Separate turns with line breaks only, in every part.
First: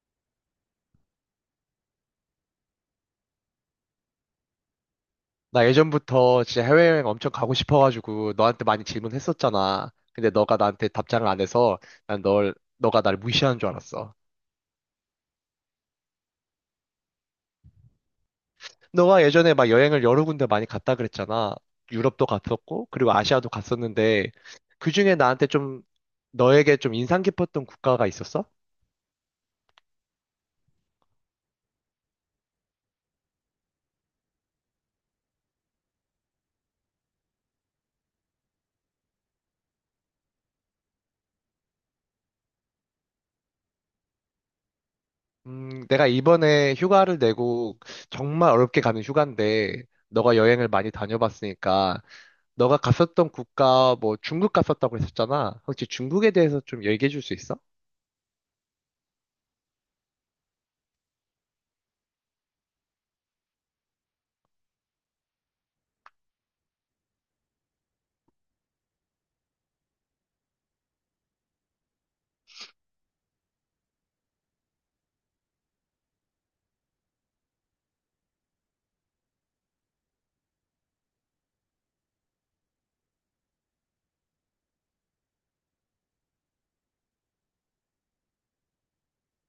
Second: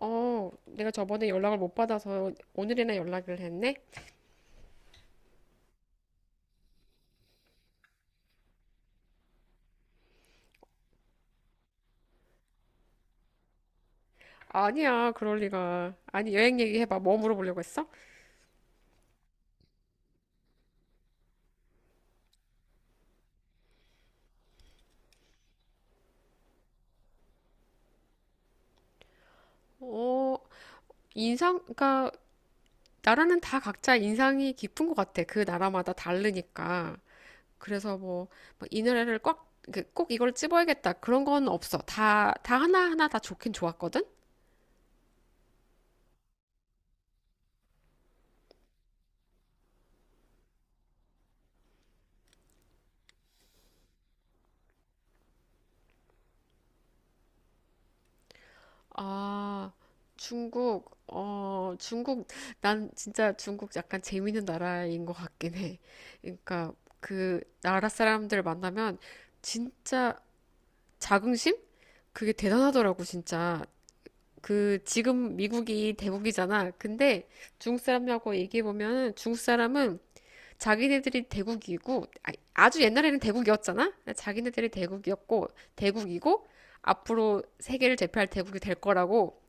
내가 저번에 연락을 못 받아서 오늘이나 연락을 했네?
나 예전부터 진짜 해외여행 엄청 가고 싶어가지고 너한테 많이 질문했었잖아. 근데 너가 나한테 답장을 안 해서 난 널, 너가 날 무시하는 줄 알았어.
아니야, 그럴 리가. 아니, 여행 얘기해봐. 뭐 물어보려고 했어?
너가 예전에 막 여행을 여러 군데 많이 갔다 그랬잖아. 유럽도 갔었고, 그리고 아시아도 갔었는데, 그중에 나한테 좀, 너에게 좀 인상 깊었던 국가가 있었어?
어, 인상, 그러니까, 나라는 다 각자 인상이 깊은 것 같아. 그 나라마다 다르니까. 그래서 뭐, 막이 노래를 꽉, 그꼭 이걸 찝어야겠다. 그런 건 없어. 다 하나하나 다 좋긴 좋았거든?
내가 이번에 휴가를 내고 정말 어렵게 가는 휴가인데, 너가 여행을 많이 다녀봤으니까 너가 갔었던 국가, 뭐 중국 갔었다고 했었잖아. 혹시 중국에 대해서 좀 얘기해 줄 수 있어?
아, 중국, 중국, 난 진짜 중국 약간 재밌는 나라인 것 같긴 해. 그러니까 그 나라 사람들 만나면 진짜 자긍심? 그게 대단하더라고, 진짜. 그 지금 미국이 대국이잖아. 근데 중국 사람하고 얘기해 보면 중국 사람은 자기네들이 대국이고 아주 옛날에는 대국이었잖아. 자기네들이 대국이었고 대국이고 앞으로 세계를 제패할 대국이 될 거라고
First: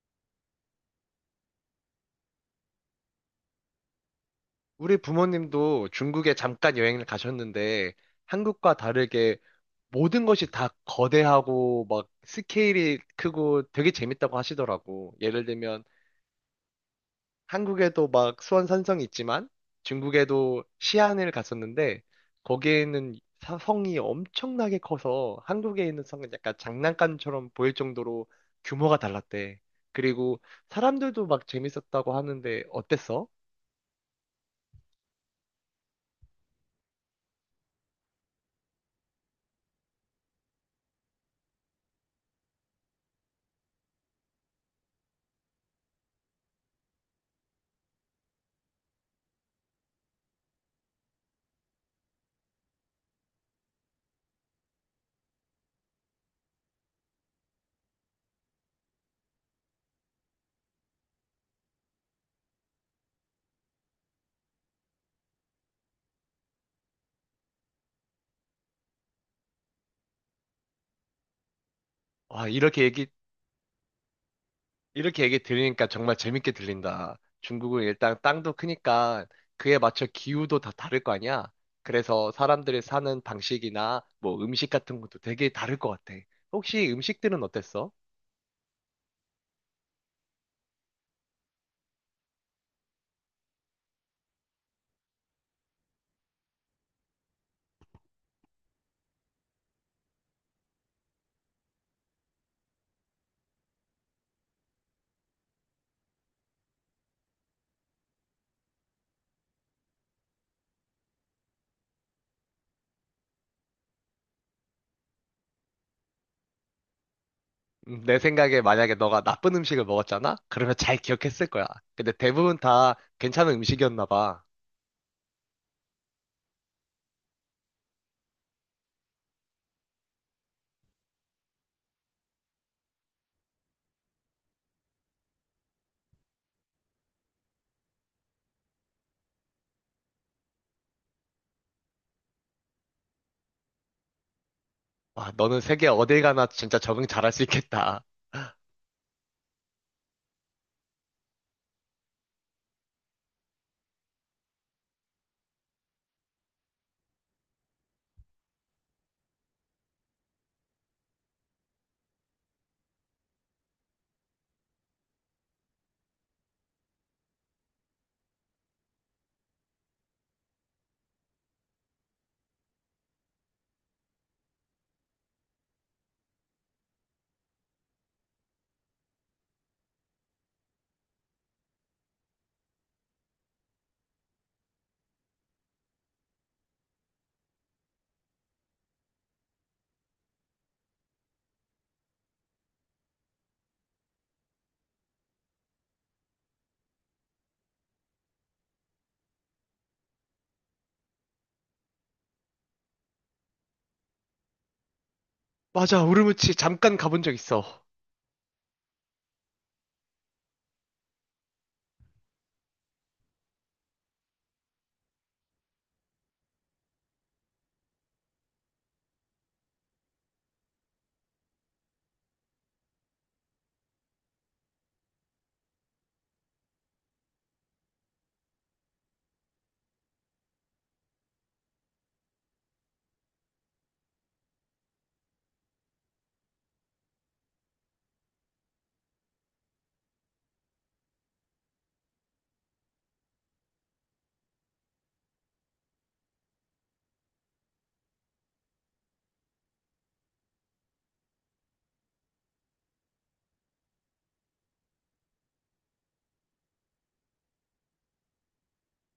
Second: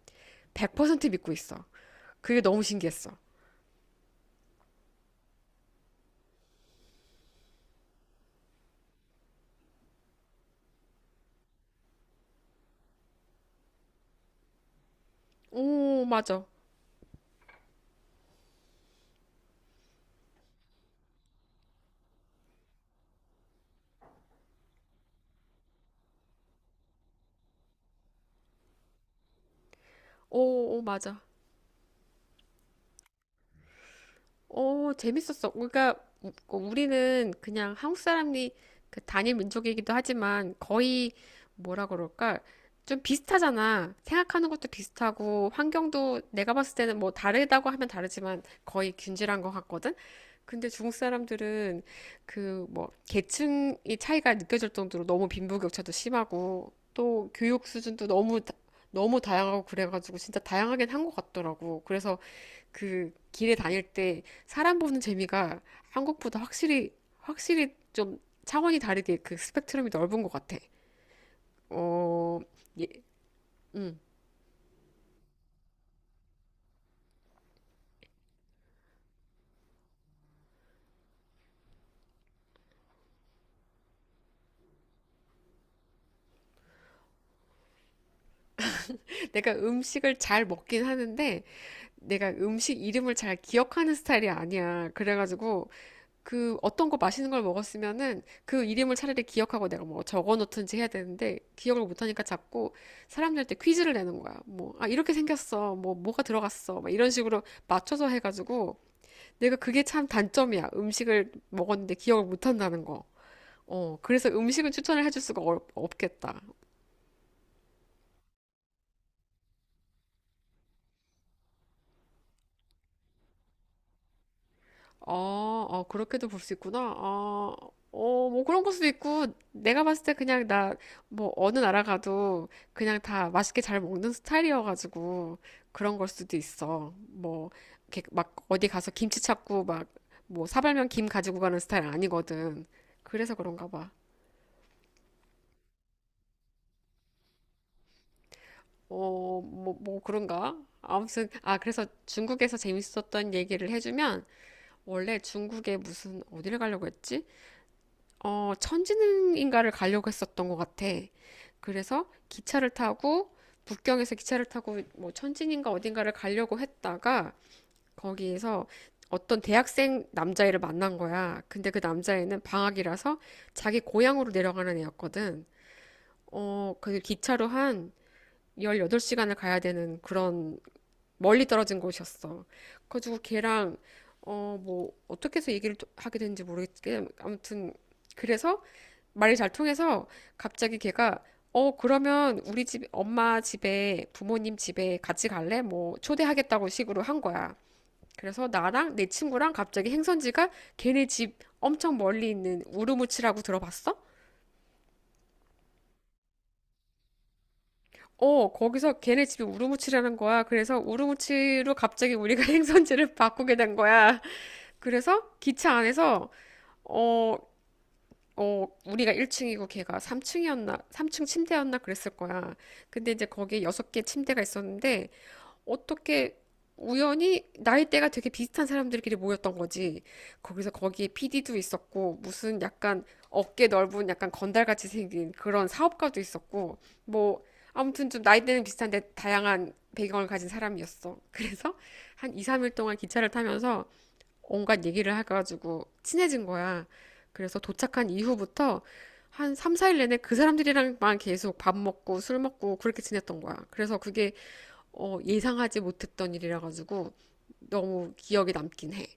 100% 믿고 있어. 그게 너무 신기했어.
우리 부모님도 중국에 잠깐 여행을 가셨는데 한국과 다르게 모든 것이 다 거대하고 막 스케일이 크고 되게 재밌다고 하시더라고. 예를 들면
오, 맞아.
한국에도 막 수원 산성이 있지만 중국에도 시안을 갔었는데 거기에 있는 성이 엄청나게 커서 한국에 있는 성은 약간 장난감처럼 보일 정도로 규모가 달랐대. 그리고
오, 오, 맞아.
사람들도 막 재밌었다고 하는데 어땠어?
오, 재밌었어. 그러니까 우리는 그냥 한국 사람이 그 단일 민족이기도 하지만 거의 뭐라 그럴까? 좀 비슷하잖아. 생각하는 것도 비슷하고 환경도 내가 봤을 때는 뭐 다르다고 하면 다르지만 거의 균질한 것 같거든? 근데 중국 사람들은 그 뭐 계층이 차이가 느껴질 정도로 너무 빈부격차도 심하고 또 교육 수준도 너무 다양하고 그래가지고 진짜 다양하긴 한 것 같더라고. 그래서 그 길에 다닐 때 사람 보는 재미가 한국보다 확실히 좀 차원이 다르게 그 스펙트럼이 넓은 것 같아. 어,
아,
예, 음.
이렇게 얘기 들으니까 정말 재밌게 들린다. 중국은 일단 땅도 크니까 그에 맞춰 기후도 다 다를 거 아니야? 그래서 사람들이 사는 방식이나 뭐 음식 같은 것도 되게 다를 것 같아. 혹시 음식들은 어땠어?
내가 음식을 잘 먹긴 하는데 내가 음식 이름을 잘 기억하는 스타일이 아니야. 그래가지고 그 어떤 거 맛있는 걸 먹었으면은 그 이름을 차라리 기억하고 내가 뭐 적어 놓든지 해야 되는데 기억을 못 하니까 자꾸 사람들한테 퀴즈를 내는 거야. 뭐, 아, 이렇게 생겼어. 뭐, 뭐가 들어갔어. 막 이런 식으로 맞춰서 해가지고 내가 그게 참 단점이야. 음식을 먹었는데 기억을 못 한다는 거. 그래서 음식은 추천을 해줄 수가 없겠다.
내 생각에 만약에 너가 나쁜 음식을 먹었잖아? 그러면 잘 기억했을 거야. 근데 대부분 다 괜찮은 음식이었나 봐.
아, 아, 그렇게도 볼 수 있구나. 아, 뭐 그런 걸 수도 있고, 내가 봤을 때 그냥 나, 뭐, 어느 나라 가도 그냥 다 맛있게 잘 먹는 스타일이어가지고, 그런 걸 수도 있어. 뭐, 이렇게 막 어디 가서 김치 찾고, 막, 뭐, 사발면 김 가지고 가는 스타일 아니거든. 그래서 그런가 봐.
와, 너는 세계 어딜 가나 진짜 적응 잘할 수 있겠다.
뭐, 그런가? 아무튼, 아, 그래서 중국에서 재밌었던 얘기를 해주면, 원래 중국에 무슨, 어디를 가려고 했지? 천지능인가를 가려고 했었던 것 같아. 그래서 기차를 타고 북경에서 기차를 타고 뭐 천지인가 어딘가를 가려고 했다가 거기에서 어떤 대학생 남자애를 만난 거야. 근데 그 남자애는 방학이라서 자기 고향으로 내려가는 애였거든. 그 기차로 한 18시간을 가야 되는 그런 멀리 떨어진 곳이었어. 그래가지고 걔랑 뭐 어떻게 해서 얘기를 또 하게 됐는지 모르겠지만 아무튼 그래서 말이 잘 통해서 갑자기 걔가 그러면 우리 집 엄마 집에 부모님 집에 같이 갈래? 뭐 초대하겠다고 식으로 한 거야. 그래서 나랑 내 친구랑 갑자기 행선지가 걔네 집 엄청 멀리 있는 우르무치라고 들어봤어?
맞아, 우르무치 잠깐 가본 적 있어.
거기서 걔네 집이 우르무치라는 거야. 그래서 우르무치로 갑자기 우리가 행선지를 바꾸게 된 거야. 그래서 기차 안에서 어 우리가 1층이고 걔가 3층이었나, 3층 침대였나 그랬을 거야. 근데 이제 거기에 6개 침대가 있었는데, 어떻게 우연히 나이대가 되게 비슷한 사람들끼리 모였던 거지. 거기서 거기에 PD도 있었고, 무슨 약간 어깨 넓은 약간 건달같이 생긴 그런 사업가도 있었고, 뭐, 아무튼 좀 나이대는 비슷한데 다양한 배경을 가진 사람이었어. 그래서 한 2, 3일 동안 기차를 타면서 온갖 얘기를 해가지고 친해진 거야. 그래서 도착한 이후부터 한 3, 4일 내내 그 사람들이랑만 계속 밥 먹고 술 먹고 그렇게 지냈던 거야. 그래서 그게 예상하지 못했던 일이라 가지고 너무 기억에 남긴 해.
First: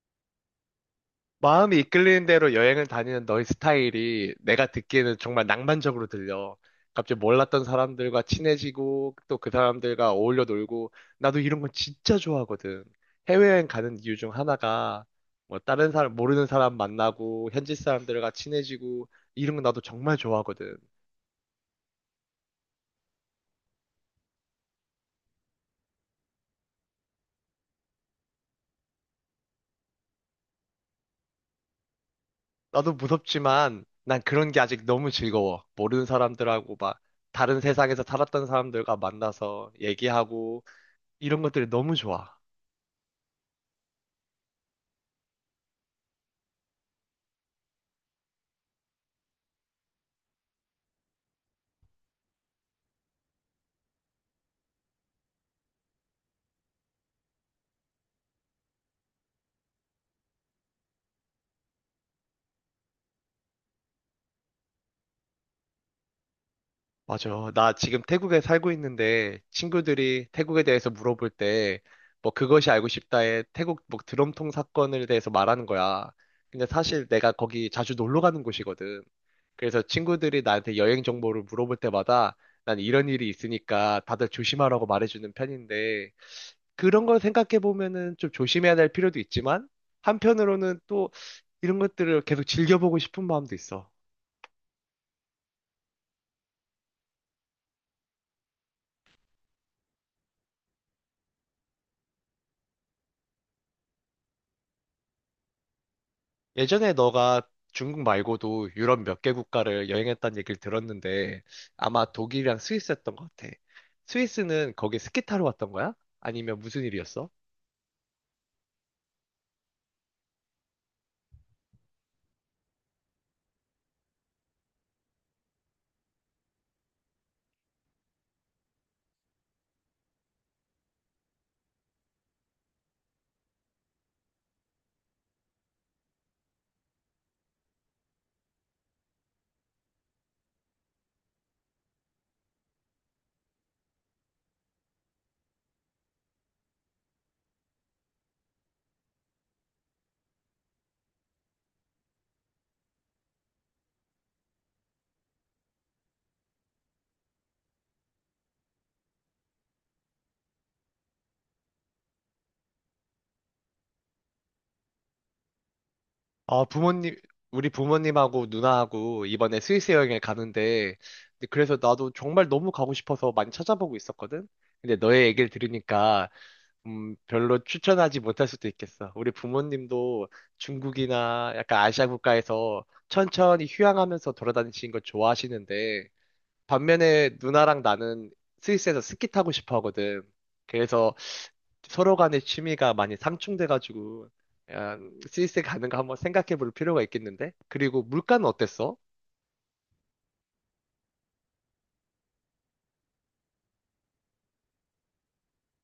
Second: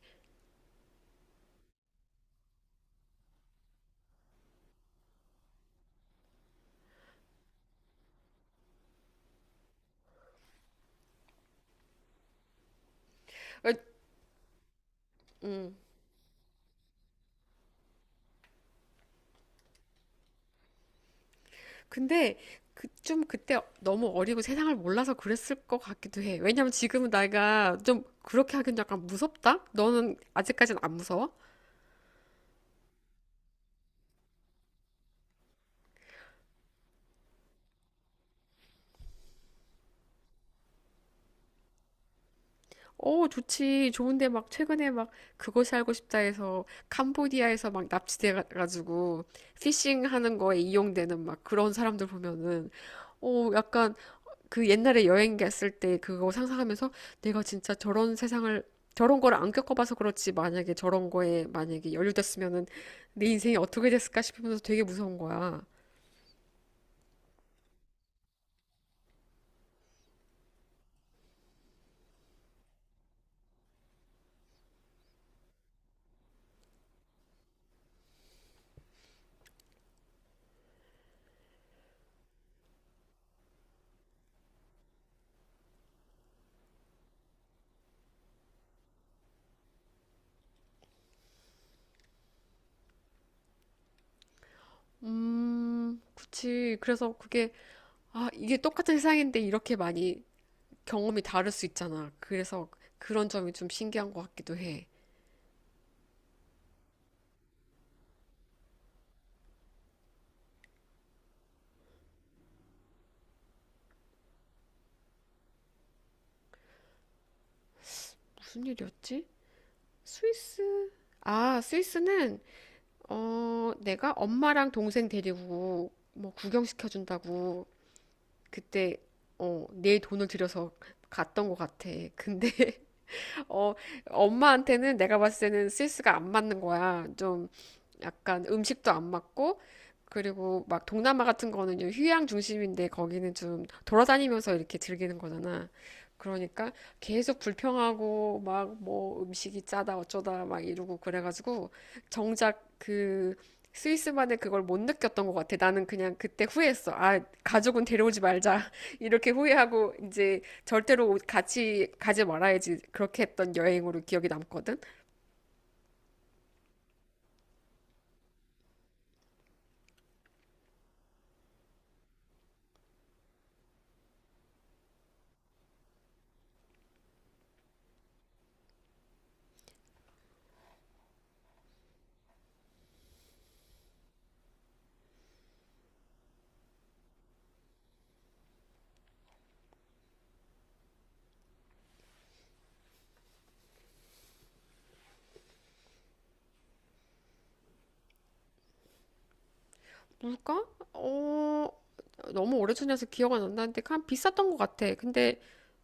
마음이 이끌리는 대로 여행을 다니는 너의 스타일이 내가 듣기에는 정말 낭만적으로 들려. 갑자기 몰랐던 사람들과 친해지고 또 그 사람들과 어울려 놀고 나도 이런 건 진짜 좋아하거든. 해외여행
어,
가는 이유 중 하나가 뭐
음.
다른 사람 모르는 사람 만나고 현지 사람들과 친해지고 이런 거 나도 정말 좋아하거든.
근데 그, 좀 그때 너무 어리고 세상을 몰라서 그랬을 것 같기도 해. 왜냐면 지금은 내가 좀 그렇게 하긴 약간 무섭다? 너는 아직까지는 안 무서워?
나도 무섭지만 난 그런 게 아직 너무 즐거워. 모르는 사람들하고 막 다른 세상에서 살았던 사람들과 만나서 얘기하고 이런 것들이 너무 좋아.
어, 좋지. 좋은데 막 최근에 막 그거살 알고 싶다 해서 캄보디아에서 막 납치돼 가지고 피싱 하는 거에 이용되는 막 그런 사람들 보면은 약간 그 옛날에 여행 갔을 때 그거 상상하면서 내가 진짜 저런 세상을 저런 걸 안 겪어봐서 그렇지 만약에 저런 거에 만약에 연루됐으면은 내 인생이 어떻게 됐을까 싶으면서 되게 무서운 거야.
맞아. 나 지금 태국에 살고 있는데 친구들이 태국에 대해서 물어볼 때 뭐 그것이 알고 싶다에 태국 뭐 드럼통 사건을 대해서 말하는 거야. 근데 사실 내가 거기 자주 놀러 가는 곳이거든. 그래서 친구들이 나한테 여행 정보를 물어볼 때마다 난 이런 일이 있으니까 다들 조심하라고 말해주는 편인데 그런 걸 생각해 보면은 좀 조심해야 될 필요도 있지만 한편으로는 또 이런 것들을 계속 즐겨보고 싶은 마음도 있어.
그치. 그래서 그게 아, 이게 똑같은 세상인데 이렇게 많이 경험이 다를 수 있잖아. 그래서 그런 점이 좀 신기한 것 같기도 해.
예전에 너가 중국 말고도 유럽 몇 개 국가를 여행했다는 얘기를 들었는데 아마 독일이랑 스위스였던 것 같아. 스위스는 거기 스키 타러 왔던 거야? 아니면 무슨 일이었어?
무슨 일이었지? 스위스? 아, 스위스는, 내가 엄마랑 동생 데리고 뭐 구경시켜준다고 그때, 내 돈을 들여서 갔던 것 같아. 근데 어, 엄마한테는 내가 봤을 때는 센스가 안 맞는 거야. 좀 약간 음식도 안 맞고, 그리고 막 동남아 같은 거는 좀 휴양 중심인데 거기는 좀 돌아다니면서 이렇게 즐기는 거잖아. 그러니까 계속 불평하고 막 뭐 음식이 짜다 어쩌다 막 이러고 그래가지고 정작 그 스위스만의 그걸 못 느꼈던 것 같아. 나는 그냥 그때 후회했어. 아, 가족은 데려오지 말자. 이렇게 후회하고 이제 절대로 같이 가지 말아야지 그렇게 했던 여행으로 기억이 남거든.
아, 부모님, 우리 부모님하고 누나하고 이번에 스위스 여행을 가는데 근데 그래서 나도 정말 너무 가고 싶어서 많이 찾아보고 있었거든? 근데 너의 얘기를 들으니까 별로 추천하지 못할 수도 있겠어. 우리 부모님도 중국이나 약간 아시아 국가에서 천천히 휴양하면서 돌아다니시는 걸 좋아하시는데, 반면에 누나랑 나는 스위스에서 스키 타고 싶어 하거든. 그래서 서로 간의 취미가 많이 상충돼가지고, 약간 스위스 가는 거 한번 생각해 볼 필요가 있겠는데? 그리고 물가는 어땠어?
뭘까? 어, 너무 오래전이라서 기억 안 난다는데 그냥 비쌌던 것 같아. 근데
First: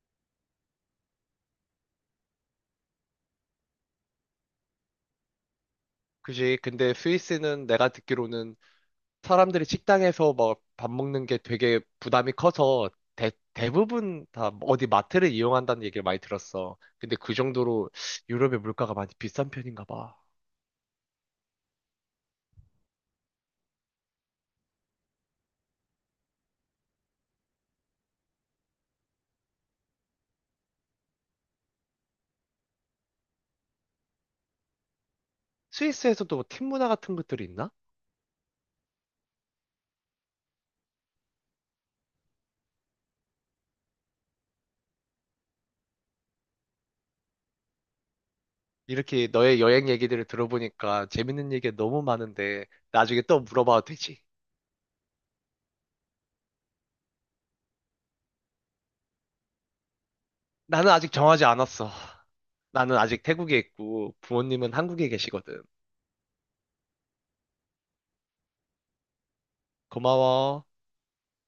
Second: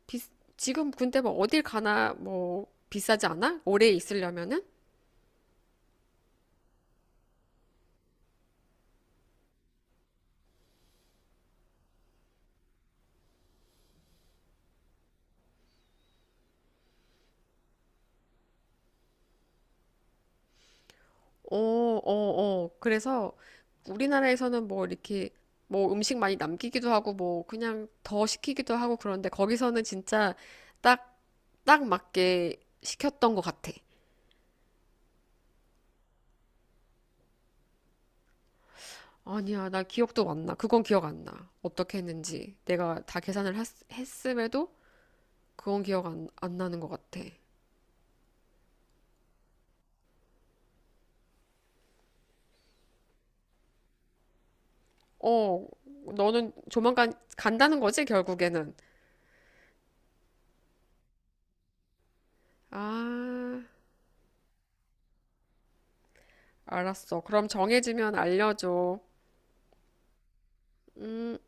비, 지금 근데 뭐 어딜 가나 뭐 비싸지 않아? 오래 있으려면은?
그지? 근데 스위스는 내가 듣기로는 사람들이 식당에서 막 밥 먹는 게 되게 부담이 커서 대부분 다 어디 마트를 이용한다는 얘기를 많이 들었어. 근데 그 정도로 유럽의 물가가 많이 비싼 편인가 봐.
어, 어, 어. 그래서 우리나라에서는 뭐 이렇게 뭐 음식 많이 남기기도 하고 뭐 그냥 더 시키기도 하고 그런데 거기서는 진짜 딱, 딱 맞게 시켰던 것 같아.
스위스에서도 뭐 팀 문화 같은 것들이 있나?
아니야, 나 기억도 안 나. 그건 기억 안 나. 어떻게 했는지. 내가 다 계산을 했음에도 그건 기억 안 나는 것 같아.
이렇게 너의 여행 얘기들을 들어보니까 재밌는 얘기가 너무 많은데 나중에 또 물어봐도 되지.
어, 너는 조만간 간다는 거지, 결국에는.
나는 아직 정하지 않았어. 나는 아직 태국에
아,
있고 부모님은 한국에 계시거든.
알았어. 그럼 정해지면 알려줘.
고마워.
음.